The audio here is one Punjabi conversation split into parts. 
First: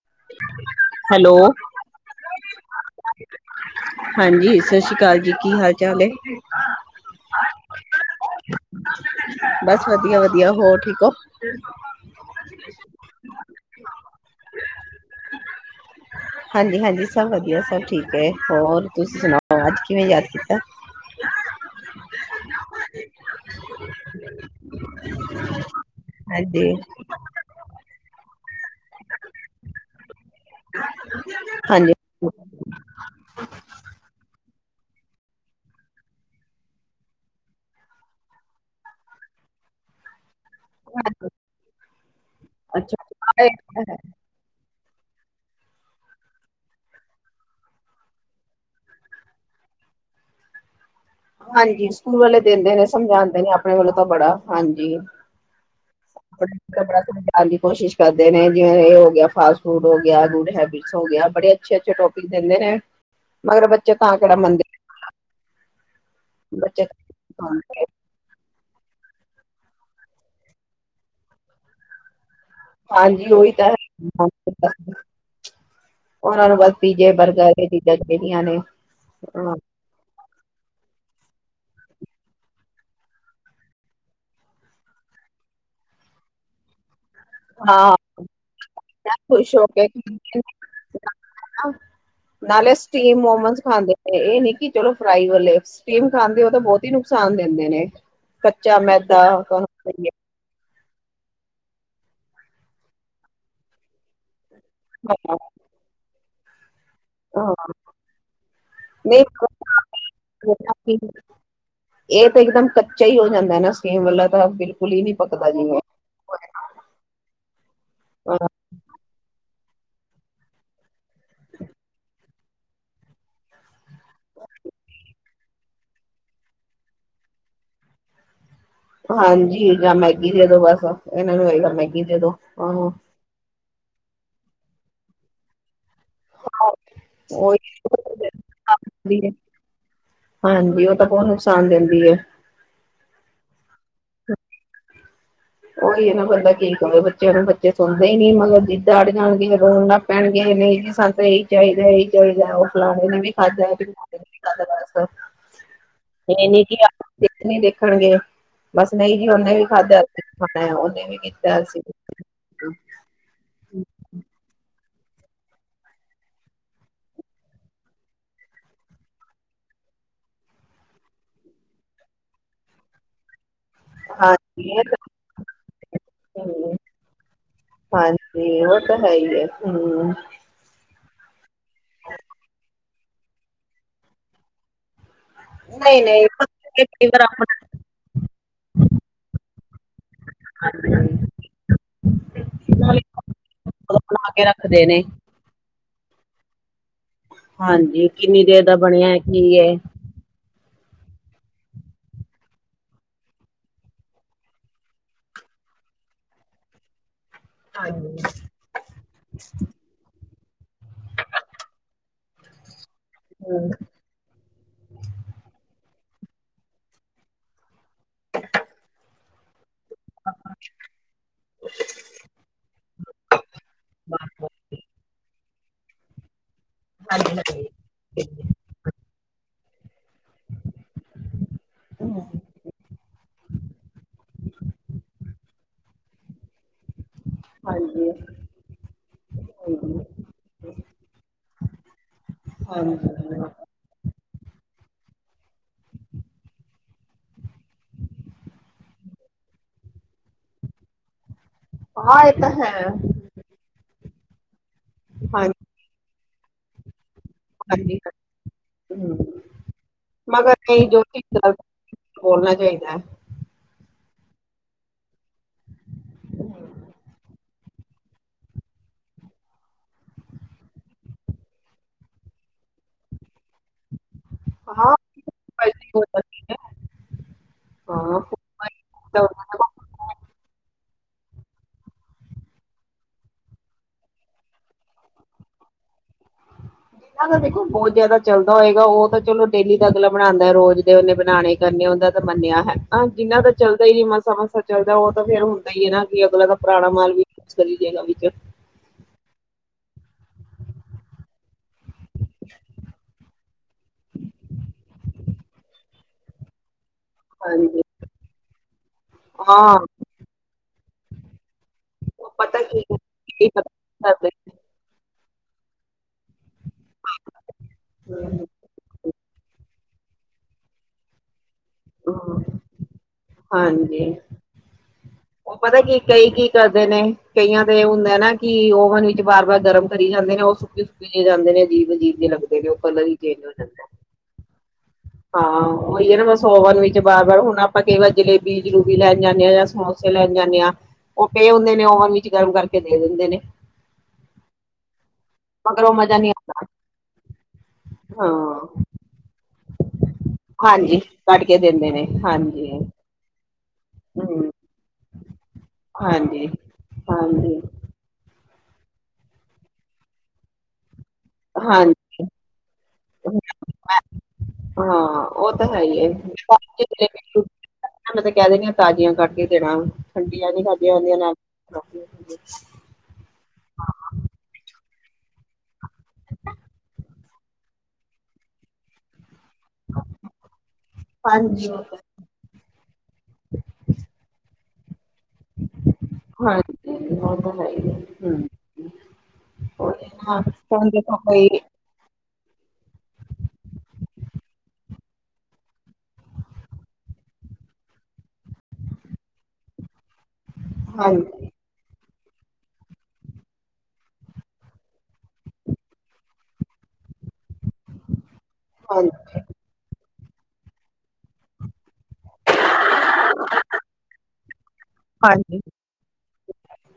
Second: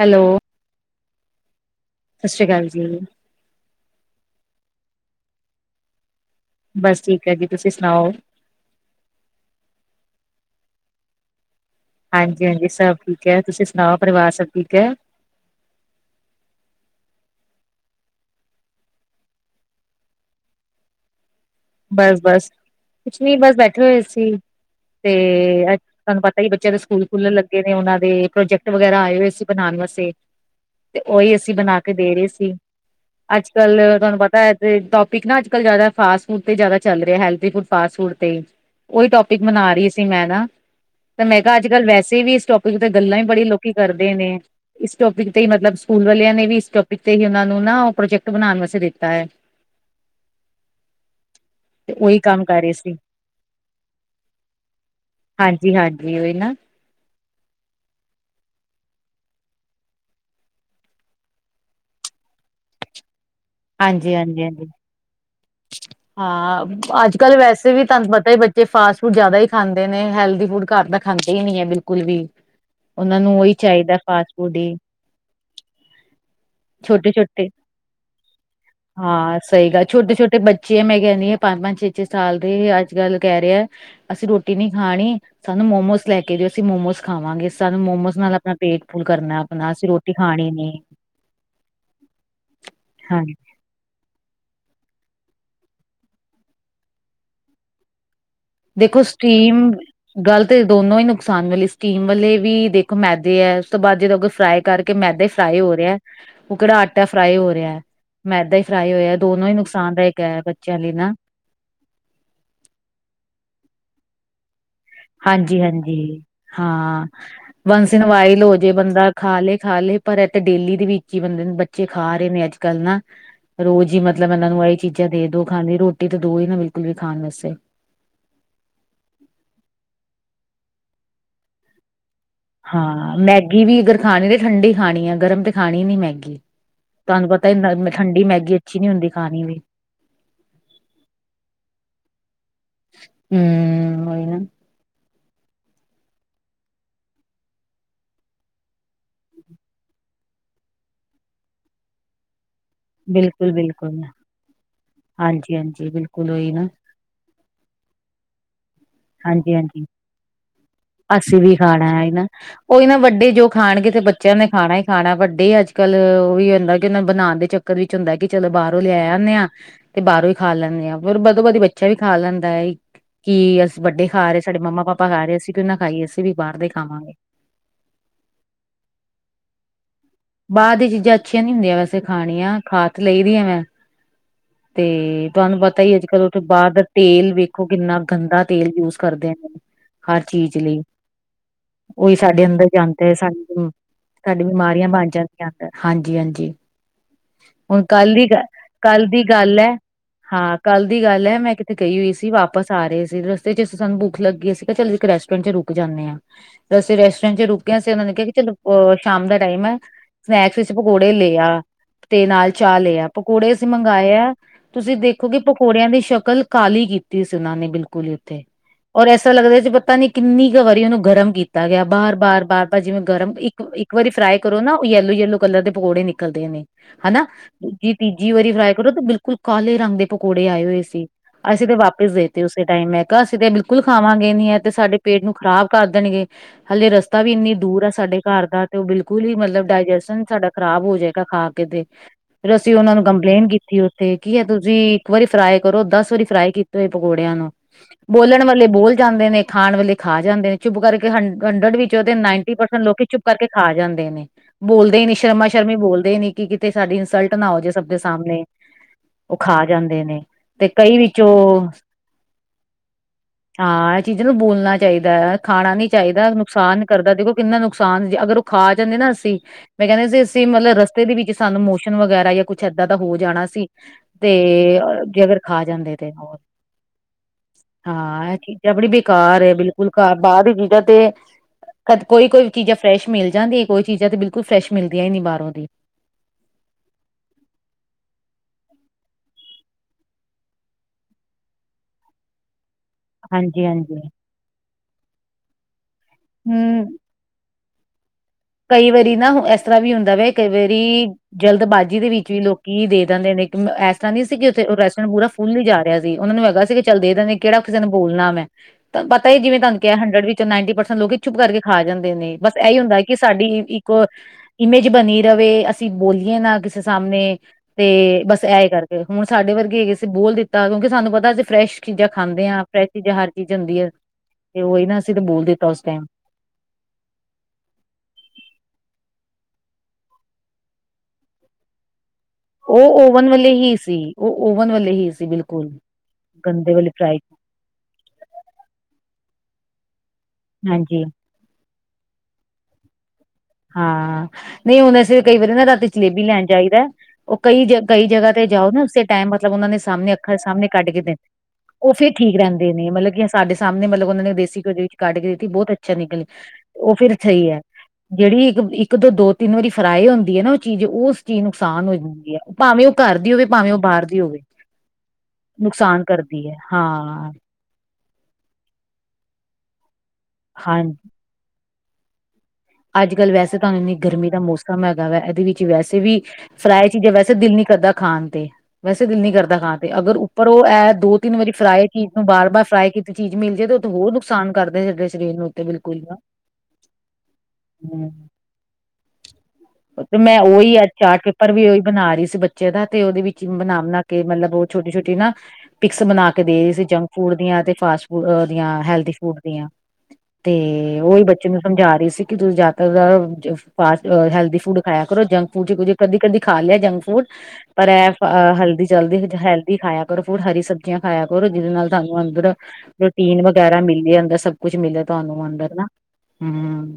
ਹੈਲੋ, ਹੈਲੋ ਸਾਸਰੀ ਕਾਲ ਜੀ। ਹਾਂਜੀ, ਸਸਰੀ ਕਾਲ ਜੀ ਕੀ ਹਾਲ ਚਾਲ ਏ। ਬਸ ਠੀਕ ਹੈ ਜੀ, ਤੁਸੀਂ ਸੁਣਾਓ? [unintelligible] ਬਸ ਵਧੀਆ-ਵਧੀਆ ਹੋਰ ਠੀਕ ਹੋ। [unintelligible] ਹਾਂਜੀ-ਹਾਂਜੀ ਸਭ ਠੀਕ ਹੈ। ਤੁਸੀਂ ਸੁਣਾਓ, ਪਰਿਵਾਰ ਸਭ ਠੀਕ ਹੈ। ਹਾਂਜੀ-ਹਾਂਜੀ ਸਭ ਵਧੀਆ ਸਭ ਠੀਕ ਹੈ। ਹੋਰ ਤੁਸੀਂ ਸੁਣਾਓ, ਅੱਜ ਕਿਵੇਂ ਯਾਦ ਕੀਤਾ। ਬਸ-ਬਸ [inaudible] ਕੁਛ ਨੀ ਬਸ ਬੈਠੇ ਹੋਏ ਸੀ। ਤੇ ਤੁਹਾਨੂੰ ਪਤਾ ਹੀ ਹਾਂਜੀ ਬੱਚਿਆਂ ਦੇ ਸਕੂਲ ਖੁੱਲਣ ਲੱਗੇ ਨੇ ਉਹਨਾਂ ਦੇ ਪ੍ਰੋਜੈਕਟ ਵਗੈਰਾ ਆਏ ਹੋਏ ਸੀ ਬਣਾਉਣ ਵਾਸਤੇ ਤੇ ਉਹੀ ਅਸੀਂ ਬਣਾ ਕੇ ਹਾਂਜੀ ਦੇ ਰਹੇ ਸੀ। ਅੱਜ-ਕਲ੍ਹ ਤੁਹਾਨੂੰ ਪਤਾ ਹੈ ਤੇ ਟੋਪਿਕ ਨਾਂ ਅੱਜ-ਕੱਲ੍ਹ ਜ਼ਿਆਦਾ ਫਾਸਟ ਹੁਣ ਤੇ ਜਿਆਦਾ ਚੱਲ ਰਿਹਾ ਹੈ ਹੈਲਦੀ ਫੂਡ, ਫਾਸਟ ਫੂਡ ਤੇ ਉਹੀ ਟੋਪਿਕ ਬਣਾ ਰਹੀ ਸੀ ਮੈਂ ਨਾਂ ਤੇ ਮੈਂ ਕਿਹਾ ਅੱਜ-ਕੱਲ੍ਹ ਵੈਸੇ ਵੀ ਇਸ ਟੋਪਿਕ ਉਤੇ ਗੱਲਾਂ ਹੀ ਬੜੀ ਅੱਛਾ ਲੋਕੀ ਕਰਦੇ ਨੇਂ ਇਸ ਟੋਪਿਕ ਤੇ ਹੀ ਮਤਲਬ ਸਕੂਲ ਵਾਲਿਆਂ ਨੇ ਵੀ ਇਸ ਟੋਪਿਕ ਤੇ ਹੀ ਉਹਨਾਂ ਨੂੰ ਨਾਂ ਉਹ ਪ੍ਰੋਜੈਕਟ ਬਣਾਉਣ ਵਾਸਤੇ ਦਿੱਤਾ ਹੈ। ਹਾਂਜੀ ਤੇ ਉਹੀ ਸਕੂਲ ਵਾਲੇ ਕੰਮ ਕਰ ਰਹੇ ਦਿੰਦੇ ਨੇ ਸੀ ਸਮਝਾਉਂਦੇ ਨੇ ਆਪਣੇ ਵੱਲੋਂ ਤਾਂ ਬੜਾ ਹਾਂਜੀ। ਜੀ ਹਾਂਜੀ ਹੀ ਨਾਂ ਬੜਾ ਸਮਝਾਉਣ ਦੀ ਕੋਸ਼ਿਸ਼ ਕਰਦੇ ਨੇਂ ਜਿਵੇਂ ਇਹ ਹੋ ਗਿਆ ਫਾਸਟ ਫੂਡ ਹੋ ਗਿਆ ਗੁੱਡ ਹੈਬਿਟ ਹੋ ਗਿਆ ਬੜੇ ਅੱਛੇ-ਅੱਛੇ ਟੋਪਿਕ ਦਿੰਦੇ ਨੇ, ਮਗਰ ਬੱਚੇ ਹਾਂਜੀ ਤਾਂ ਕਿਹੜਾ ਹਾਂਜੀ ਹਾਂਜੀ। ਮੰਨਦੇ ਹਾਂ ਬੱਚੇ ਅੱਜ-ਕੱਲ੍ਹ ਵੈਸੇ ਵੀ ਤੁਹਾਨੂੰ ਪਤਾ ਹੀ ਬੱਚੇ ਜੇ ਫਾਸਟ ਫੂਡ ਜ਼ਿਆਦਾ ਹੀ ਖਾਂਦੇ ਨੇਂ, ਹੈਲਦੀ ਫੂਡ ਘਰ ਦਾ ਖਾਂਦੇ ਹੀ ਨਹੀਂ ਹੈ ਬਿਲਕੁਲ ਵੀ ਉਹਨਾਂ ਹਾਂਜੀ ਨੂੰ ਉਹੀ ਤੇ ਚਾਹੀਦਾ ਫਾਸਟ ਫੂਡ ਹੀ [unintelligible] ਉਹਨਾਂ ਨੂੰ ਬਸ ਪੀਜੇ, ਛੋਟੇ ਛੋਟੇ ਬਰਗਰ ਇਹ ਚੀਜ਼ਾਂ ਚਾਹੀਦੀਆਂ ਨੇਂ ਹ ਛੋਟੇ-ਛੋਟੇ ਬੱਚੇ ਆ ਮੈਂ ਕਹਿੰਨੀ ਹਾਂ ਪੰਜ-ਪੰਜ, ਛੇ-ਛੇ ਸਾਲ ਦੇ ਅੱਜ-ਕੱਲ੍ਹ ਕਹਿ ਰਹੇ ਆ ਅਸੀਂ ਰੋਟੀ ਨੀਂ ਖਾਣੀ, ਸਾਨੂੰ ਮੋਮੋਸ ਲੈ ਕੇ ਦੋ ਅਸੀਂ ਮੋਮੋਸ ਖਾਵਾਂਗੇ। ਸਾਨੂੰ ਹਾਂ ਮੋਮੋਸ ਨਾਲ ਆਪਣਾ ਪੇਟ ਫੂਲ ਕਰਨਾ ਖੁਸ਼ ਹੋ ਆਪਣਾ ਕੇ ਅਸੀਂ ਰੋਟੀ ਖਾਂਦੇ ਖਾਣੀ ਨੀ। ਨੇ। ਨਾਲੇ ਸਟੀਮ ਹਾਂਜੀ ਮੋਮੈਸ ਖਾਂਦੇ ਨੇ ਇਹ ਨੀਂ ਕਿ ਚਲੋ, ਫਰਾਈ ਵਾਲੇ ਸਟੀਮ ਖਾਂਦੇ ਉਹ ਤਾਂ ਬਹੁਤ ਹੀ ਨੁਕਸਾਨ ਦਿੰਦੇ ਨੇਂ ਕੱਚਾ ਮੈਦਾ ਗਲਤ ਦੋਨੋ ਹੀ ਨੁਕਸਾਨ ਵਾਲੀ ਸਟੀਮ ਵਾਲੇ ਵੀ ਦੇਖੋ ਮੈਦੇ ਹੈ ਉਸ ਤੋਂ ਬਾਅਦ ਜਦੋਂ ਅਰ ਫਰਾਈ ਕਰਕੇ ਮੈਦੇ ਹੈ। ਫਰਾਈ ਹੋ ਰਿਹਾ ਉਹ ਕਿਹੜਾ ਆਟਾ ਫਰਾਈ ਹੋ ਹਾਂ ਰਿਹਾ। ਮੈਦਾ ਹੀ ਫਰਾਈ ਹੋਇਆ ਨਹੀਂ ਦੋਨੋ ਹੀ ਨੁਕਸਾਨਦਾਇਕ ਹੈ ਬੱਚਿਆਂ ਲਈ ਨਾਂ ਇਹ ਤਾਂ ਇਕਦਮ ਕੱਚਾ ਹੀ ਹੋ ਜਾਂਦਾ ਨਾਂ ਸਟੀਮ ਵਾਲਾ ਤਾਂ ਬਿਲੁ ਹਾਂਜੀ-ਹਾਂਜੀ, ਹਾਂ ਵੰਸ ਇਨ ਵਾਈਲ ਹਾਂ, ਹੋ ਜੇ ਬੰਦਾ ਖਾ ਲੇ-ਖਾ ਲੇ ਪਰ ਇਹ ਤਾਂ ਡੇਲੀ ਦੇ ਵਿੱਚ ਹੀ ਬੰਦੇ ਨੂੰ ਬੱ ਬੱਚੇ ਖਾ ਰਹੇ ਨੇਂ ਅੱਜ-ਕੱਲ੍ਹ ਨਾਂ। ਰੋਜ਼ ਹੀ ਮਤਲਬ ਇਹਨਾਂ ਨੂੰ ਇਹ ਚੀਜ਼ਾਂ ਦੇ ਦੋ ਖਾਣ ਲਈ ਰੋਟੀ ਤੇ ਦੋ ਹੀ ਨਾ ਬਿਲਕੁਲ ਵੀ ਖਾਣ ਵਾਸਤੇ। ਹਾਂਜੀ ਜਾਂ ਮੈਗੀ ਦੇ ਦੋ ਬਸ ਇਹਨਾਂ ਨੂੰ ਹੈਗਾ ਮੈਗੀ ਦੇ ਦੋ। ਹਾਂ, ਮੈਗੀ ਵੀ ਅਗਰ ਖਾਣੀ ਤੇ ਠੰਢੀ ਖਾਣੀ ਆ ਗਰਮ ਤੇ ਖਾਣੀ ਨੀਂ ਮੈਗੀ। ਤੁਹਾਨੂੰ ਪਤਾ ਹੀ ਠੰਡੀ ਮੈਗੀ ਅੱਛੀ ਨੀਂ ਹੁੰਦੀ ਉਹੀ ਖਾਣੀ ਵੀ। ਹਾਂਜੀ, ਉਹ ਤਾਂ ਬਹੁਤ ਨੁਕਸਾਨ ਦਿੰਦੀ ਹੈ। ਹਮ ਹੋਏ ਨਾਂ। ਉਹੀ ਹੈ ਨਾਂ ਬੰਦਾ ਕੀ ਕਵੇ ਬੱਚਿਆਂ ਉਹ ਨੂੰ ਬੱਚੇ ਸੁਣਦੇ ਹੀ ਨੀਂ ਮਗਰ ਜਿੱਦਾਂ ਅੜ ਜਾਣ ਰੋਣ ਲੱ ਪੈਣਗੇ ਨੇ ਜੀ ਸਾਨੂੰ ਇਹੀ ਚਾਹੀਦਾ-ਇਹੀ ਚਾਹੀਦਾ, ਉਹ ਫਲਾਣੇ ਨੇ ਵੀ ਖਾਧਾ ਢਿਵਕੇਂ ਨੇ ਵੀ ਖਾਧਾ ਬਸ। ਹਾਂਜੀ-ਹਾਂਜੀ ਬਿਲਕੁਲ ਇਹ ਓਹੀ ਨੀ ਨਾ। [unintelligible] ਬਸ ਨਹੀਂ ਜੇ ਉਹਨੇ ਹਾਂਜੀ ਵੀ ਹਾਂਜੀ ਖਾਧਿਆ ਖਾਣਾ ਉਹਨੇ ਕੀਤਾ ਸੀ। ਨਹੀਂ ਨਾ ਉਹੀ ਨਾ ਵੱਡੇ ਜੋ ਖਾਣਗੇ ਤੇ ਬੱਚਿਆਂ ਨੇ ਖਾਣਾ ਈ ਖਾਣਾ। ਵੱਡੇ ਅੱਜ-ਕੱਲ੍ਹ ਉਹੀ ਹੁੰਦਾ ਕਿ ਉਹ ਬਣਾਉਣ ਦੇ ਚੱਕ ਰ ਵਿੱਚ ਹੁੰਦਾ ਕਿ ਚਲੋ ਬਾਹਰੋਂ ਲੈ ਆਨੇ ਆ। ਤੇ ਬਾਹਰੋਂ ਈ ਖਾ ਲੈਨੇ ਆ ਫਿਰ ਵਦੋ ਵਧੀ ਬੱਚਾ ਵੀ ਖਾ ਲੈਂਦਾ ਆ ਕਿ ਅਸੀ ਵੱਡੇ ਖਾ ਰਹੇ ਸਾਡੇ ਹਾਂਜੀ ਇਹ ਮੰਮਾ ਪਾਪਾ ਖਾ ਰਹੇ ਅਸੀਂ ਕਿਉ ਨਾ ਖਾਈਏ ਅਸੀਂ ਤਾਂ ਬਾਰ ਦਾ ਈ ਹੂੰ ਖਵਾਂਗੇ। ਹਾਂਜੀ, ਉਹ ਤਾ ਹੈ ਈ ਐ ਹਮ। ਬਾਹਰ ਦੀਆਂ ਚੀਜ਼ਾਂ ਅੱਛੀਆਂ ਨੀ ਹੁੰਦੀਆਂ ਵੈਸੇ ਖਾਣੀਆਂ ਖਾਦ ਲਈ ਦੀ ਆ ਮੈਂ ਤੇ ਤੇ ਤੁਹਾਨੂੰ ਪਤਾ ਹੀ ਨਹੀਂ ਅੱਜ-ਕੱਲ੍ਹ ਨਹੀਂ ਉਥੇ ਬਾਹਲ ਦਾ ਕਈ ਵਾਰ ਤੇਲ ਆਪਣਾ ਵੇਖੋ ਕਿੰਨਾ ਗੰਦਾ ਤੇਲ ਯੂਜ ਕਰਦੇ ਨੇ ਹਰ ਚੀਜ਼ ਲਈ। ਉਹੀ ਸਾਡੇ ਅੰਦਰ ਜਾਂਦਾ ਐ ਸਾਨੂੰ ਬਣਾ ਕੇ ਸਾਡੀ ਰੱਖਦੇ ਬਿਮਾਰੀਆਂ ਨੇ ਬਣ ਹਾਂਜੀ-ਹਾਂਜੀ। ਹੁਣ ਹਾਂਜੀ ਕੱਲ ਦੀ ਗ ਕਿੰਨੀ ਦੇਰ ਦਾ ਕੱਲ ਬਣਿਆ ਦੀ ਕੀ ਗੱਲ ਐ। ਹੈ। ਹਾਂ ਕੱਲ੍ਹ ਦੀ ਗੱਲ ਐ ਮੈਂ ਕਿੱਥੇ ਗਈ ਹੋਈ ਸੀ ਵਾਪਸ ਆ ਰਹੇ ਸੀ। ਰਸਤੇ ਜਿਸ ਸਾਨੂੰ ਭੁੱਖ ਲੱਗੀ ਸੀ ਚੱਲ ਰੈਸਟ ਰੈਸਟ ਚ ਰੁਕ ਜਾਂਦੇ ਆ ਤੇ ਅਸੀਂ ਰੈਸਟੋਰੈਂਟ ਚ ਰੁਕੇ ਆ ਅਸੀਂ ਉਹਨਾਂ ਨੇ ਹਾਂਜੀ ਕਿਹਾ ਕਿ ਚਲੋ ਸ਼ਾਮ ਦਾ ਟਾਈਮ ਐ। ਸਨੈਕਸ ਵਿੱਚ ਪਕੌੜੇ ਲੇ ਆ ਤੇ ਨਾਲ ਚਾਹ ਲਿਆ ਪਕੌੜੇ ਹੂੰ ਅਸੀਂ ਮੰਗਵਾਏ ਆ। ਤੁਸੀ ਦੇਖੋਗੇ ਪਕੌੜਿਆਂ ਦੀ ਸ਼ਕਲ ਕਾਲੀ ਕੀਤੀ ਸੀ। ਉਹਨਾਂ ਨੇ ਬਿਲਕੁਲ ਹੀ ਉੱਥੇ ਔਰ ਐਸਾ ਲੱਗਦਾ ਸੀ ਪਤਾ ਨੀ ਕਿੰਨੀ ਕੁ ਵਾਰੀ ਉਹਨੂੰ ਗਰਮ ਕੀਤਾ ਗਿਆ ਬਾਰ-ਬਾਰ-ਬਾਰ-ਬਾਰ ਜਿਵੇਂ ਗਰਮ ਇੱਕ ਇੱਕ ਵਾਰੀ ਫਰਾਈ ਕਰੋ ਨਾ। ਉਹ ਯੈਲੋ-ਯੈਲੋ ਕਲਰ ਦੇ ਪਕੌੜੇ ਨਿਕਲਦੇ ਨੇ ਹਨਾ ਹਾਂਜੀ ਜੀ ਤੀਜੀ ਵਾਰੀ ਫਰਾਈ ਕਰੋ ਤੇ ਬਿਲਕੁ ਕਾਲੇ ਰੰਗ ਦੇ ਪਕੌੜੇ ਆਏ ਹੋਏ ਸੀ ਅਸੀਂ ਤੇ ਵਾਪਿਸ ਹਾਂਜੀ ਦੇਤੇ ਟੇਮ ਏ ਮੈ ਕਿਹਾ ਅਸੀ ਤੇ ਬਿਲਕੁਲ ਖਾਵਾਂਗੇ ਨੀ ਏ ਤੇ ਸਾਡੇ ਪੇਟ ਨੂੰ ਖਰਾਬ ਕਰ ਦੇਣਗੇ ਹਾਲੇ ਰਸ- ਪਤਾ ਵੀ ਇੰਨੀ ਦੂਰ ਆ ਹਾਂਜੀ ਸਾਡੇ ਘਰ ਦਾ ਤੇ ਉਹ ਬਿਲਕੁਲ ਹੀ ਹਾਂਜੀ ਡਾਇਜੈਸ਼ਨ ਸਾਡਾ ਖ਼ਰਾਬ ਹੋ ਜਾਏਗਾ ਖਾ ਕੇ ਤੇ ਫਿਰ ਅਸੀ ਉਹਨਾ ਨੂੰ ਹਾਂਜੀ ਕੰਪਲੇਂਟ ਕੀਤੀ। ਤੇ ਕੀ ਤੁਸੀਂ ਇੱਕ ਵਾਰੀ ਕਰੋ ਦਸ ਵਾਰੀ ਫਰਾਈ ਕੀਤੇ ਹੋਏ ਪਕੌੜਿਆਂ ਨੂੰ। ਬੋਲਣ ਵਾਲੇ ਬੋਲ ਜਾਂਦੇ ਨੇ ਖਾਣ ਵਾਲੇ ਖਾ ਜਾਂਦੇ ਨੇ ਚੁੱਪ ਕਰਕੇ ਹੰਡਰਡ ਵਿੱਚ ਉਹਦੇ ਹਾਂ ਇਹ ਤਾਂ ਨਾਈਨਟੀ ਹੈ ਪਰਸੈਂਟ ਲੋਕ ਹਾਂਜੀ ਚੁੱਪ ਕਰਕੇ ਖਾ ਜਾਂਦੇ ਨੇ। ਬੋਲਦੇ ਈ ਨੀ ਸ਼ਰਮਾ ਸ਼ਰਮੀ ਬੋਲਦੇ ਈ ਨੀ ਕਿ ਕਿਤੇ ਸਾਡੀ ਇਨਸਲਟ ਨਾ ਹੋ ਜੇ ਸਭ ਦੇ ਹਾਂਜੀ ਸਾਹਮਣੇ। ਹਮ ਉਹ ਖਾ ਜਾਂਦੇ ਨੇ ਮਗਰ ਤੇ ਨਹੀਂ ਕਈ ਜੋ ਵਿੱਚੋ ਚੀਜ਼ ਗਲਤ ਬੋਲਣਾ ਚਾਹੀਦਾ ਹੈ ਹਾਂ ਇਹ ਚੀਜ਼ ਨੂੰ ਬੋਲਣਾ ਚਾਹੀਦਾ ਐ ਖਾਣਾ ਨੀ ਚਾਹੀਦਾ ਨੁਕਸਾਨ ਕਰਦਾ ਦੇਖੋ ਕਿੰਨਾ ਨੁਕਸਾਨ ਅਗਰ ਖਾ ਜਾਂਦੇ ਨਾ ਅਸੀ। ਮੈਂ ਕਹਿੰਦੇ ਸੀ ਅਸੀਂ ਮਤਲਬ ਰਸਤੇ ਦੇ ਵਿੱਚ ਸਾਨੂੰ ਮੋਸ਼ਨ ਵਗੈਰਾ ਜਾਂ ਕੁੱਛ ਏਦਾਂ ਦਾ ਹੋ ਜਾਣਾ ਸੀ। ਤੇ ਹਾਂ ਜੇ ਅਗਰ ਖਾ ਜਾਂਦੇ ਹੋ ਤੇ ਉਹ ਜਾਂਦੀ ਹੈ ਹਾਂ, ਇਹ ਚੀਜ਼ਾਂ ਬੜੀ ਬੇਕਾਰ ਐ ਬਿਲਕੁਲ ਬਾਹਰ ਦੀ ਚੀਜ਼ਾਂ ਤੇ ਕ ਕੋਈ-ਕੋਈ ਚੀਜ਼ਾਂ ਫਰੈਸ਼ ਮਿਲ ਜਾਂਦੀ ਕੋਈ ਚੀਜ਼ਾਂ ਤੇ ਬਿਲਕੁਲ ਫਰੈਸ਼ ਮਿਲਦੀਆਂ ਈ ਨੀ ਬਾਹਰੋਂ ਦੀ। ਆ ਤਾ ਦੇਖੋ ਬਹੁਤ ਜਿਆਦਾ ਚੱਲਦਾ ਹੋਏਗਾ ਉਹ ਤਾਂ ਚਲੋ ਡੇਲੀ ਦਾ ਅਗਲਾ ਬਣਾਦਾ ਰੋਜ਼ ਦੇ ਉਹਨੇ ਬਣਾਉਣੇ। ਕਰਨੇ ਹੁੰਦਾ ਤਾਂ ਮੰਨਿਆ ਹੈ। ਹਾਂ, ਜਿੰਨਾ ਤਾਂ ਹਾਂਜੀ ਚੱਲਦਾ ਹੀ ਹਾਂਜੀ ਨਹੀਂ ਮਸਾ-ਮਸਾ ਚੱਲਦਾ ਉਹ ਤਾਂ ਫਿਰ ਹੁੰਦਾ ਹੀ ਨਾ ਕਿ ਅਗਲਾ ਤਾਂ ਹਮ ਪੁਰਾਣਾ ਮਾਲ ਵੀ [inaudible] ਕਈ ਵਾਰੀ ਨਾ ਇਸ ਤਰ੍ਹਾਂ ਵੀ ਹੁੰਦਾ ਵਾ ਕਈ ਵਾਰੀ ਜਲਦ ਬਾਜ਼ ਜਿਹਦੇ ਵਿੱਚ ਵੀ ਲੋਕ ਦੇ ਦਿੰਦੇ ਨੇ ਕਿ ਇਸ ਤਰ੍ਹਾਂ ਨਹੀਂ ਸੀ ਕਿ ਉੱਥੇ ਉਹ ਰੈਸਟੋਰੈਂਟ ਪੂਰਾ ਖੁੱਲ ਈ ਜਾ ਰਿਹਾ ਸੀ ਉਹਨਾਂ ਨੂੰ ਹੈਗਾ ਸੀ ਚੱਲਦੇ ਇਹਦੇ ਨੇ ਕਿਹੜਾ ਕਿਸੇ ਹਾਂਜੀ ਨੂੰ ਬੋਲਣਾ ਮੈਂ ਤਾਂ ਪਤਾ ਐ ਜਿਵੇਂ ਹਾਂ ਤੁਹਾਨੂੰ ਕਿਹਾ ਹੰਡਰਡ ਵਿੱਚ ਨਾਈਨਟੀ ਪਰਸੈਂਟ ਲੋਕੀ ਚੁੱਪ ਕਰਕੇ ਖਾ ਜਾਂਦੇ ਉਹ ਨੇ। ਬਸ ਪਤਾ ਇਹੀ ਕੀ ਹੁੰਦਾ ਕਿ ਕੀ ਪਤਾ ਸਾਡੀ ਕੋ ਕਰਦੇ ਇਮੇਜ ਬਣੀ ਰਹੇ ਅਸੀ ਬੋਲੀਏ ਨਾ ਕਿਸ ਸਾਹਮਣੇ ਤੇ ਬਸ ਨੇ। ਐ ਕਰਕੇ ਹੁਣ ਸਾਡੇ ਵਰਗੇ ਹੈਗੇ ਸੀ ਬੋਲ ਦਿੱਤਾ, ਕਿਉਕਿ ਸਾਨੂੰ ਪਤਾ ਫਰੈਸ਼ ਚੀਜ਼ਾਂ ਹਮ, ਖਾਂਦੇ ਆ ਫਰੈਸ਼ ਚੀਜ਼ਾਂ ਹਰ ਚੀਜ਼ ਹੁੰਦੀ ਐ ਹਾਂਜੀ ਤੇ ਉਹੀ ਨਾ ਅਸੀਂ ਤੇ ਬੋਲ ਉਹ ਦਿੱਤਾ ਪਤਾ ਉਸ ਕੀ ਟਾਈਮ ਕਏਗੀ ਕਰਦੇ ਨੇ। ਕਈਆਂ ਤੇ ਇਹ ਹੁੰਦਾ ਨਾ ਕਿ ਓਵਨ ਵਿੱਚ ਬਾਰ-ਬਾਰ ਗਰਮ ਕਰੀ ਜਾਂਦੇ ਨੇ ਉਹ ਸੁੱਕ। ਜਾਂਦੇ ਨੇ,' ' [unintelligible] ਉਹ ਓਵਨ ਵਾਲੇ ਹੀ ਸੀ, ਉਹ ਓਵਨ ਵਾਲੇ ਹੀ ਸੀ। ਹਾਂ ਬਿਲਕੁਲ ਉਹੀ ਹੈ ਨਾ ਬ ਗੰਦੇ ਸੌਵਨਵ ਵਾਲੇ ਚ ਫਰਾਈ ਬਾਰ-ਬਾਰ ਹੋਣਾ ਕਦੇ ਵੀ ਜਲੇਬੀ-ਜਲੂਬੀ ਲੈਣ ਜਾਂਣੇ ਆ ਜਾਂ ਸਮੋਸੇ ਲੈਣ ਜਾਂਣੇ ਆ ਹਾਂਜੀ ਉਹ ਪੇ ਹੁੰਦੇ ਨੇ, ਉਹਨੇ ਓਵਨ ਵਿੱਚ ਗਰਮ ਕਰਕੇ ਦੇ ਦਿੰਦੇ ਨੇ। ਹਾਂ, ਨਹੀਂ ਹੁਣ ਅਸੀਂ ਕਈ ਵਾਰੀ ਨਾ ਮਗਰ ਰਾਤੀ ਉਹ ਮਜ਼ਾ ਜਲੇਬੀ ਨਹੀਂ ਲੈਣ ਆਉਂਦਾ ਜਾਈਦਾ ਉਹ ਕਈ-ਕਈ ਜਗ੍ਹਾ ਤੇ ਜਾਓ ਹਾਂ ਉਸਦੇ ਟਾਈਮ ਮਤਲਬ ਉਹਨਾਂ ਸਾਹਮਣੇ ਅੱਖਰ ਸਾਹਮਣੇ ਕੱਢ ਹਾਂਜੀ ਕੇ ਦੇ ਕੱਢ ਕੇ ਦਿੰਦੇ ਉਹ ਨੇ ਫੇਰ ਠੀਕ ਹਾਂਜੀ ਰਹਿੰਦੇ ਨੇ ਮਤਲਬ ਕਿ ਸਾਡੇ ਸਾਹਮਣੇ ਮਤਲਬ ਉਹਨਾਂ ਨੇ ਹਮ ਦੇਸੀ ਘਿਓ ਵਿੱਚ ਕੱਢ ਕੇ ਦਿੱਤੀ ਬਹੁਤ ਅੱਛਾ ਨਿਕਲੀ ਹਾਂਜੀ ਉਹ ਫਿਰ ਸਹੀ ਐ। ਹਾਂਜੀ ਜਿਹੜੀ ਇੱਕ, ਇੱਕ, ਦੋ-ਦੋ, ਤਿੰਨ ਵਾਰੀ ਫਰਾਈ ਹੁੰਦੀ ਐ ਨਾ ਉਹ ਚੀਜ਼ ਉਹ ਚੀ ਨੁਕਸਾਨ ਹੋ ਹਾਂਜੀ, ਜਾਂਦੀ ਆ, ਭਾਵੇਂ ਉਹ ਘਰ ਦੀ ਭਾਵੇਂ ਉਹ ਬਾਹਰ ਦੀ ਹੋਵੇ। ਹਾਂ ਉਹ ਤਾਂ ਹੈ ਹੀ ਨੁਕਸਾਨ ਆ, ਕਰਦੀ ਹੈ ਹਾਂ ਜਲੇਬੀ-ਜਲੂਬੀ' ' [unintelligible] ਮੈਂ ਕਹਿ ਦਿੰਨੀਆ ਤਾਜ਼ੀਆਂ ਕੱਢ ਕੇ ਦੇਣਾ, ਠੰਡੀਆਂ ਨੀ ਹਾਂਜੀ ਖਾਦੀਆਂ ਜਾਂਦੀਆ' ' [unintelligible] ਅੱਜ-ਕੱਲ੍ਹ ਵੈਸੇ ਤੁਹਾਨੂੰ ਨੀ ਗਰਮੀ ਦਾ ਮੌਸਮ ਹੈਗਾ ਵਾ ਇਹਦੇ ਵਿੱਚ ਵੈਸੇ ਵੀ ਫਰਾਈ ਚੀਜ਼ਾਂ ਵੈਸੇ ਦਿਲ ਨੀ ਕਰਦਾ ਖਾਣ ਤੇ, ਵੈਸੇ ਦਿਲ ਨੀ ਕਰਦਾ ਖਾਣ ਤੇ ਅਗਰ ਉੱਪਰ ਉਹ ਐ ਦੋ, ਤਿੰਨ ਵਾਰੀ ਹਾਂਜੀ ਉਹ ਫਰਾਏ ਤਾਂ ਚੀ ਬਾਰ-ਬਾਰ ਫਰਾਈ ਕੀਤੀ ਚੀਜ਼ ਮਿਲ ਜਾ ਤੇ ਉਥੇ ਹੋਰ ਕਰਦੇ ਸਾਡੇ ਨੂੰ ਉੱਹਤੇ ਬਿਲਕੁਲ। ਹਾਂਜੀ, ਹਾਂ ਉਹ ਤਾਂ ਹੈ ਹੀ। ਉਹੀ ਤੇ ਨਾ ਮੈਂ ਉਹੀ ਆ ਹੁਣ ਦੇਖੋ ਚਾਰਟ ਕੋਈ ਪੇਪਰ ਵੀ ਉਹੀ ਬਣਾ ਰਹੀ ਸੀ ਬੱਚੇ ਦਾ, ਤੇ ਉਹਦੇ ਵਿੱਚ ਬਣਾ-ਬਣਾ ਕੇ ਮਤਲਬ ਉਹ ਛੋਟੀ-ਛੋਟੀ ਨਾ ਪਿਕਸ ਬਣਾ ਕੇ ਦੇ ਰਹੀ ਸੀ। ਜੰਕ ਫੂਡ ਦੀਆਂ ਤੇ ਫਾਸਟ ਫੂਡ ਦੀਆਂ ਹੈਲਦੀ ਫੂਡ ਦੀਆਂ। ਤੇ ਉਹੀ ਬੱਚੇ ਹਾਂਜੀ, ਨੂੰ ਸਮਝਾ ਰਹੀ ਸੀ। ਤੁਸੀਂ ਜਿਆਦਾਤਰ ਫਾਸਟ ਹੈਲਦੀ ਫੂਡ ਖਾਇਆ ਕਰੋ। ਜੰਕ ਫੂਡ 'ਚ' ਕਦੀ-ਕਦੀ ਖਾ ਲਿਆ ਜੰਕ ਫੂਡ। ਪਰ ਇਹ ਹਲਦੀ-ਚਲਦੀ ਹਾਂਜੀ, ਹੈਲ ਵੀ ਖਾਇਆ ਕਰੋ, ਫਿਰ ਹਰੀ ਸਬਜ਼ੀਆਂ ਖਾਇਆ ਕਰੋ, ਜਿਹਦੇ ਨਾਲ ਤੁਹਾਨੂੰ ਅੰਦਰ ਪ੍ਰੋਟੀਨ ਵਗੈਰਾ ਮਿਲੀ ਅੰਦਰ ਸਭ ਕੁਛ ਮਿਲਿਆ ਤੁਹਾਨੂੰ ਹਾਂਜੀ ਅੰਦਰ ਨਾ, ਹਮ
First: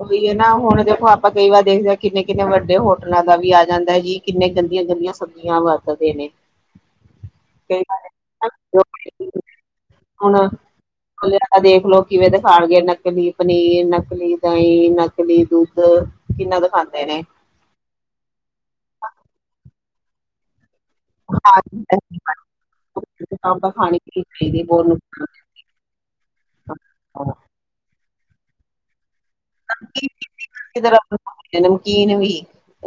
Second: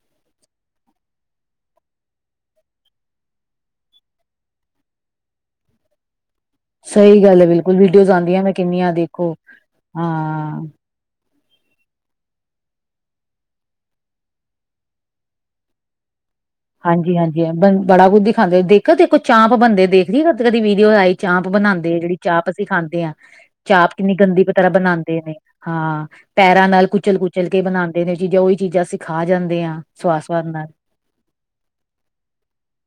ਉਹੀ ਹੈ ਨਾ ਹੁਣ ਦੇਖੋ ਆਪਾਂ ਕਈ ਵਾਰ ਦੇਖਦੇ ਹਾਂ ਕਿੰਨੇ ਕਿੰਨੇ ਵੱਡੇ ਹੋਟਲਾਂ ਦਾ ਵੀ ਆ ਜਾਂਦਾ ਹੈ ਜੀ। ਕਿੰਨੇ ਗੰਦੀਆਂ-ਗੰਦੀਆਂ ਸਬਜ਼ੀਆਂ ਵਰਤਦੇ ਨੇ। ਸਹੀ ਗੱਲ ਐ ਬਿਲਕੁਲ, ਕਈ ਵਾਰ। ਵੀਡੀਓਜ਼ ਆਉਂਦੀਆਂ ਮੈਂ ਕਿੰਨੀਆਂ ਦੇਖੋ, ਹਾਂ। ਦੇਖਲਓ ਕਿਵੇਂ ਦਿਖਾਣਗੇ, ਨਕਲੀ ਪਨੀਰ, ਨਕਲੀ ਦਹੀਂ, ਨਕਲੀ ਦੁੱਧ ਕਿੰਨਾ ਦਾ ਹਾਂਜੀ-ਹਾਂਜੀ ਬ ਬੜਾ ਕੁਝ ਹੀ ਦਿਖਾਂਦੇ ਦੇਖੋ-ਦੇਖੋ ਚਾਂਪ ਬੰਦੇ ਦੇਖਦੇ ਕਦੇ ਕਦੀ ਵੀਡੀਓ ਆਈ। ਚਾਪ ਬਣਾਉਂਦੇ ਆ, ਜਿਹੜੀ ਚਾਪ ਅਸੀਂ ਖਾਂਦੇ ਹਾਂ ਆਪਾਂ ਚਾਪ ਖਾਣੀ ਕਿੰਨੀ ਨੀ ਗੰਦੀ ਚਾਹੀਦੀ ਤਰ੍ਹਾਂ ਬਹੁਤ ਬਣਾਉਂਦੇ ਨੁਕਸਾਨ ਨੇ। ਹਾਂ, ਪੈਰਾਂ ਨਾਲ ਕੁਚਲ-ਕੁਚਲ ਕੇ ਬਣਾਉਂਦੇ ਨੇ ਚੀਜਾਂ ਉਹੀ ਚੀਜ਼ਾਂ ਅਸੀ ਖਾ ਜਾਂਦੇ ਆ ਸਵਾਦ-ਸਵਾਦ ਨਾਲ। ਨਮਕੀਨ ਵੀ।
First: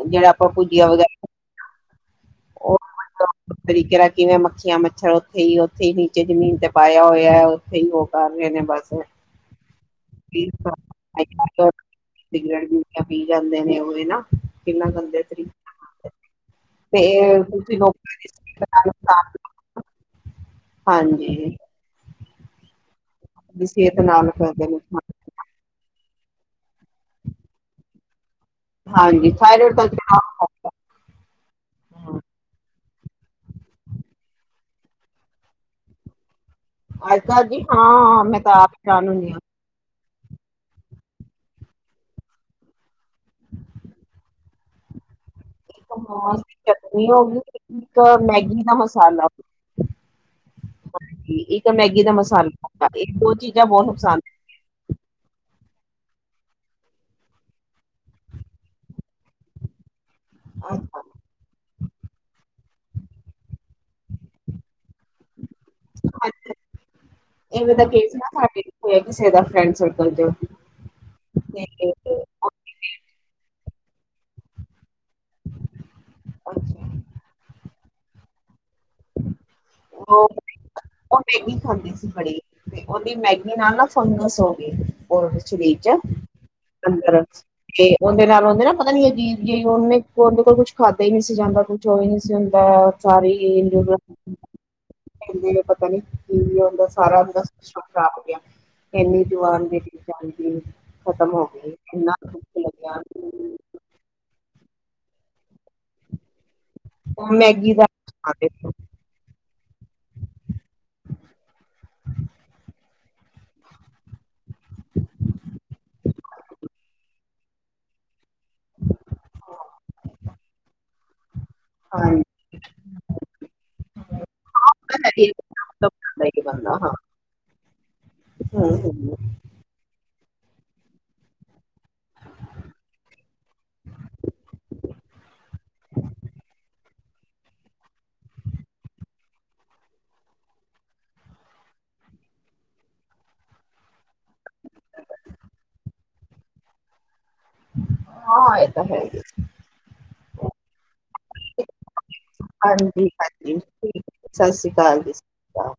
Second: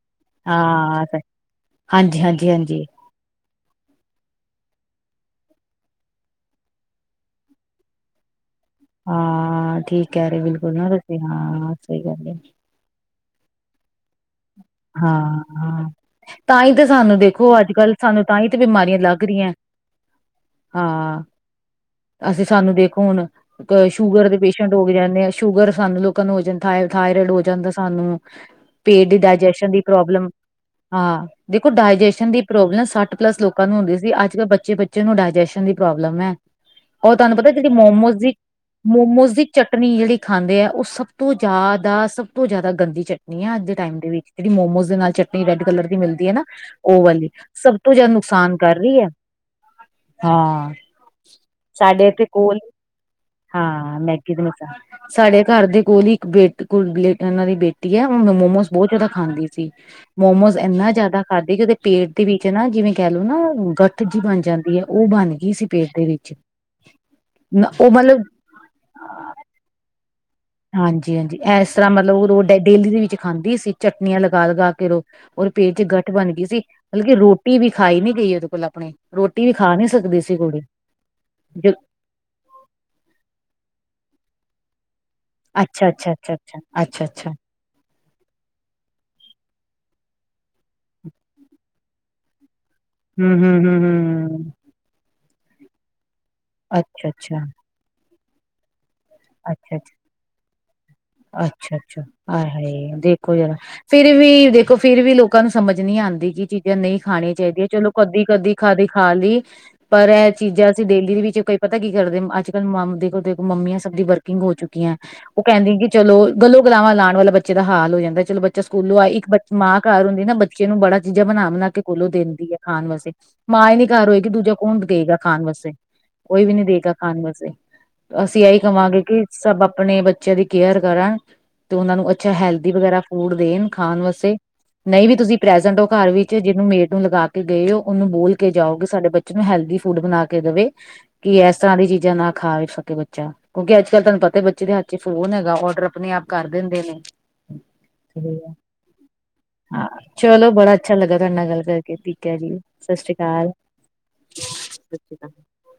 ਜਿਹੜਾ ਆਪਾਂ ਭੁਜੀਆ ਹਾਂ ਸਹੀ, ਵਗੈਰਾ ਹਾਂਜੀ ਹਾਂਜੀ ਉਹ' ਹਾਂਜੀ ' [unintelligible] ਤਰੀਕੇ ਨਾਲ ਕਿਵੇਂ ਮੱਖੀਆਂ, ਮੱਛਰ ਉੱਥੇ ਹੀ, ਉੱਥੇ ਹੀ ਨੀਚੇ ਜਮੀਨ ਤੇ ਪਾਇਆ ਹੋਇਆ ਉੱਥੇ ਹੀ ਉਹ ਕਰ ਰਹੇ ਨੇ ਬੱਸ। ਹਾਂ, ਠੀਕ ਕਹਿ ਰਹੇ ਬਿਲਕੁਲ ਨਾ ਤੁਸੀਂ ਹਾਂ। ਸਹੀ ਗੱਲ ਹੈ ਗਰ ਪੀ ਜਾਂਦੇ ਨੇ ਉਹ ਨਾ ਕਿੰਨਾ ਗੰਦੇ ਹਾਂ ਹਾਂ ਤਰੀਕੇ ਤਾਂ ਹੀ ਤੇ ਸਾਨੂੰ ਦੇਖੋ ਅੱਜ ਇਹ' ਕੱਲ ਸਾਨੂੰ ਤਾਂ ਹੀ ਤੇ ਬਿਮਾਰੀਆਂ ਲੱਗ ' ਰਹੀਆਂ [unintelligible] ਹਾਂ ਹਾਂਜੀ। ਅਸੀਂ ਸਾਨੂੰ ਦੇਖੋ ਹੁਣ, ਦੀ ਕਦੇ ਸਿਹਤ ਸ਼ੂਗਰ ਨਾਲ ਦੇ ਕਰਦੇ ਪੇਸ਼ੈਂਟ ਹੋਗ ਨੁਕਸਾਨ ਜਾਂਦੇ ਆ। ਸ਼ੂਗਰ ਸਾਨੂੰ ਲੋਕਾਂ ਨੂੰ ਹੋ ਜਾਂਦਾ, ਥਾਇ ਥਾਇਰੋਇਡ ਹੋ ਜਾਂਦਾ ਸਾਨੂੰ, ਪੇਟ ਦੀ ਹਾਂਜੀ ਡਾਇਜੈ ਥਾਇਰਡ ਦਾ ਲਮ ਹਾਂ। ਦੇਖੋ, ਡਾਇਜੈਸ਼ਨ ਦੀ ਪ੍ਰੋਬਲਮ ਸੱਠ ਪਲੱਸ ਲੋਕਾਂ ਨੂੰ ਹੁੰਦੀ ਸੀ। ਅੱਜ-ਕੱਲ੍ਹ ਬੱਚੇ ਬੱਚੇ ਨੂੰ ਪ੍ਰੋਬਲਮ ਐ। ਹੋਰ ਤੁਹਾਨੂੰ ਅੱਜਕੱਲ ਪਤਾ ਜੀ ਜਿਹੜੀ ਹਾਂ ਮੋਮੋਜ, ਮੈਂ ਤਾਂ ਆਪ ਹੈਰਾਨ ਹੁੰਨੀ ਮੋਮੋਜ਼ ਆ। ਦੀ ਚਟਨੀ ਜਿਹੜੀ ਖਾਂਦੇ ਆ ਉਹ ਸਭ ਤੋਂ ਜ਼ਿਆਦਾ ਸਭ ਤੋਂ ਜ਼ਿਆਦਾ, ਗੰਦੀ ਚਟਨੀ ਹੈ ਅੱਜ ਦੇ ਟਾਈਮ ਦੇ ਵਿੱਚ। ਜਿਹੜੀ ਮੋਮੋਜ਼ ਦੇ ਨਾਲ਼ ਚਟਨੀ ਰੈੱਡ ਕਲ਼ਰ ਦੀ ਇੱਕ ਮਿਲਦੀ ਆ ਮੋਮੋਸ ਨਾ। ਦੀ ਉਹ ਚਟਨੀ ਹੋ ਵਾਲੀ ਗਈ, ਸਭ ਤੋਂ ਇੱਕ ਜ਼ਿਆਦਾ ਨੁਕਸਾਨ ਮੈਗੀ ਦਾ ਕਰ ਰਹੀ ਆ ਮਸਾਲਾ ਹੋ ਹਾਂ ਗਈ, ਇੱਕ ਮੈਗੀ ਸਾਡੇ ਦਾ ਇੱਥੇ ਮਸਾਲਾ ਕੋਲ਼, ਹੋ ਗਿਆ। ਇਹ ਦੋ ਚੀਜ਼ਾਂ ਬਹੁਤ ਹਾਂ ਪਸੰਦ ਮੈਗੀ ਦੇ ਨੁਕਸਾਨ ਸਾਡੇ ਘਰ ਦੇ ਕੋਲ਼ ਹੀ ਇੱਕ ਬੇ ਬੇ ਉਹਨਾਂ ਦੀ ਬੇਟੀ ਐ ਉਹ ਨੂੰ ਮੋਮੋਸ ਬਹੁਤ ਜ਼ਿਆਦਾ ਖਾਂਦੀ ਸੀ। ਮੋਮੋਸ ਇੰਨਾ ਜ਼ਿਆਦਾ ਹਾਂਜੀ, ਖਾਧੇ ਕਿ ਉਹਦੇ ਪੇਟ ਦੇ ਵਿੱਚ ਨਾ ਜਿਵੇਂ ਕਹਿ ਲਓ ਨਾ ਗੱਠ ਜੀ ਬਣ ਜਾਂਦੀ ਐ ਉਹ ਬਣ ਗਈ ਸੀ ਪੇਟ ਦੇ ਵਿੱਚ, ਨਾ ਉਹ ਮਤਲਬ ਹੋਇਆਂ ਕਿਸੇ ਦਾ ਫਰੈਂਡ ਸਰਕਲ ਦਿਓ ਹਾਂਜੀ-ਹਾਂਜੀ ਇਸ ਤਰ੍ਹਾਂ ਮਤਲਬ ਉਹਦੋ ਡੇਲੀ-ਡੇਲੀ ਵਿੱਚ ਖਾਂਦੀ ਚਟਨੀਆਂ ਲਗਾ ਲਗਾ ਕੇ ਰੋ ਔਰ ਪੇਟ 'ਚ' ਗੱਠ ਬਣ ਗਈ ਸੀ, ਮਤਲਬ ਕਿ ਰੋਟੀ ਵੀ ਖਾਈ ਨੀ ਗਈ ਉਹਦੇ ਕੋਲ਼ ਆਪਣੇ ਰੋਟੀ ਵੀ ਖਾ ਨ੍ਹੀਂ ਸਕਦੀ ਉਹ ਸੀ ਕੁੜੀ ਉਹ ਮੈਗੀ ਦੇ ਖਾਂਦੀ ਬੜੀ, ਤੇ ਉਹਦੀ ਮੈਗੀ ਨਾਲ਼ ਨਾ ਫੰਗਸ ਹੋ ਗੀ' ' ਅੱਛਾ ਅੱਛਾ ਅੱਛਾ ਅੱਛਾ ਅੱਛਾ ਅੱਛਾ [unintelligible] ਤੇ ਉਨਦੇ ਨਾਲ਼ ਉਨਦੇ ਨਾ ਪਤਾ ਨੀ ਹੈਗੀ ਜੇ ਉਹਨੇ ਉਹਦੇ ਕੋਲ ਕੁਛ ਖਾਧਾ ਹੀ ਨੀ ਸੀ ਜਾਂਦਾ ਕੁਛ ਉਹ ਨੀ ਸੀ ਹੁੰਦਾ ਸਾਰੇ ਹਮ ਈ ਏ ਹਮ ਹਮ ਮੋਮੋ ਹਮ ਕਹਿੰਦੇ ਨੇ ਪਤਾ ਨਹੀਂ ਕਿ ' [unintelligible] ' ਅੱਛਾ ਸਾਰਾ ਅੱਛਾ ਜਿਹੜਾ ਸਿਸਟਮ ਖ਼ਰਾਬ ਹੋ ਗਿਆ। ਇੰਨੀ' ਅੱਛਾ ਅੱਛਾ ਅੱਛਾ ' [unintelligible] ਫ਼ਿਰ ਵੀ, ਦੇਖੋਂ ਫ਼ਿਰ ਵੀ ਲੋਕਾਂ ਸਮਝ ਨੀ ਆਂਦੀ ਕਿ ਚੀਜ਼ਾਂ ਨਹੀ ਉਹ ਖਾਣੀਆਂ ਚਾਹੀਦੀਆਂ ਮੈਗੀ ਦਾ ਚਲੋ ਕਦੀ-ਕਦੀ ਹਾਂਜੀ ਖਾਦੀ ਖਾ ਲੀ ਪਰ ਇਹ ਚੀਜ਼ਾਂ ਅਸੀਂ ਡੇਲੀ ਦੇ ਵਿੱਚ ਕਈ ਪਤਾ ਕੀ ਕਰਦੇ ਅੱਜ-ਕੱਲ੍ਹ ਮ ਦੇਖੋਂ ਮੰਮੀਆਂ ਦੀ ਵਰਕਿੰਗ ਹੋ ਚੁੱਕੀ ਆ ਉਹ ਕਹਿੰਦੀ ਕਿ ਚਲੋ ਗਲੋ ਗਲਾਵਾਂ ਲਾਣ ਵਾਲਾ ਬ ਬੱਚੇ ਦਾ ਹਾਲ ਹੋ ਜਾਂਦਾ। ਚਲੋ ਬੱਚਾ ਸਕੂਲੋਂ ਆਏ ਇੱਕ ਬ ਮਾਂ ਘਰ ਹੁੰਦੀ ਨਾ ਬੱਚੇ ਨੂੰ ਬੜਾ ਚੀਜ਼ਾਂ ਬਣਾ-ਬਣਾ ਕੇ ਕੋਲੋਂ ਹਾਂ ਦਿੰਦੀ ਐ ਖਾਣ ਵਾਸਤੇ, ਮਾਂ ਈ ਨੀ ਘਰ ਹੋਏਗੀ, ਦੂਜਾ ਕੌਣ ਗਏਗਾ ਖਾਣ ਵਾਸਤੇ ਇਹ ਕੋਈ ਵੀ ਨੀ ਬੰਦਾ ਹਾਂ ਦੇਗਾ ਖਾਣ ਵੈਸੇ, ਅਸੀਂ ਆਈ ਹਾਂ ਸਭ ਆਪਣੇ ਬੱਚਿਆਂ ਦੀ ਕੇਅਰ ਕਰਨ ਤੇ ਉਹਨਾਂ ਨੂੰ ਅੱਛਾ ਹੈਲਦੀ ਵਗੈਰਾ ਫੂਡ ਦੇਣ ਖਾਣ ਵਾਸਤੇ ਨਹੀਂ ਵੀ ਤੁਸੀਂ ਪ੍ਰੈਜੈਂਟ ਹੋ ਘਰ ਵਿੱਚ ਜਿਹਨੂੰ ਮੇਡ ਨੂੰ ਲਗਾ ਕੇ ਗਏ ਹੋ ਉਹਨੂੰ ਬੋਲ ਕੇ ਜਾਓਗੇ ਸਾਡੇ ਬੱਚੇ ਨੂੰ ਹੈਲਦੀ ਫੂਡ ਬਣਾ ਕੇ ਦੇਵੇ ਕਿ ਇਸ ਤਰ੍ਹਾਂ ਦੀ ਚੀਜ਼ਾਂ ਨਾ ਖਾਵੇ ਸਕੇ ਬੱਚਾ ਕਿਉਂਕਿ ਅੱਜ-ਕੱਲ੍ਹ ਤਾਨੂੰ ਪਤਾ ਬੱਚੇ ਦੇ ਹੱਥ ਚ ਫ਼ੋਨ ਹੈਗਾ ਔਡਰ ਆਪਣੇ ਆਪ ਕਰ ਦਿੰਦੇ ਨੇ ਹਾਂ ਇਹ ਤੇ ਹੈ ਹੀ ਹਾਂ, ਚਲੋ ਬੜਾ ਅੱਛਾ ਲੱਗਾ ਤਹਾਡੇ ਨਾਲ਼ ਗੱਲ ਠੀਕ ਏ ਜੀ ਸਸ੍ਰੀ ਕਾਲ ਸਸ ਸ੍ਰੀ ਕਾਲ ਜੀ। ਅਕਾਲ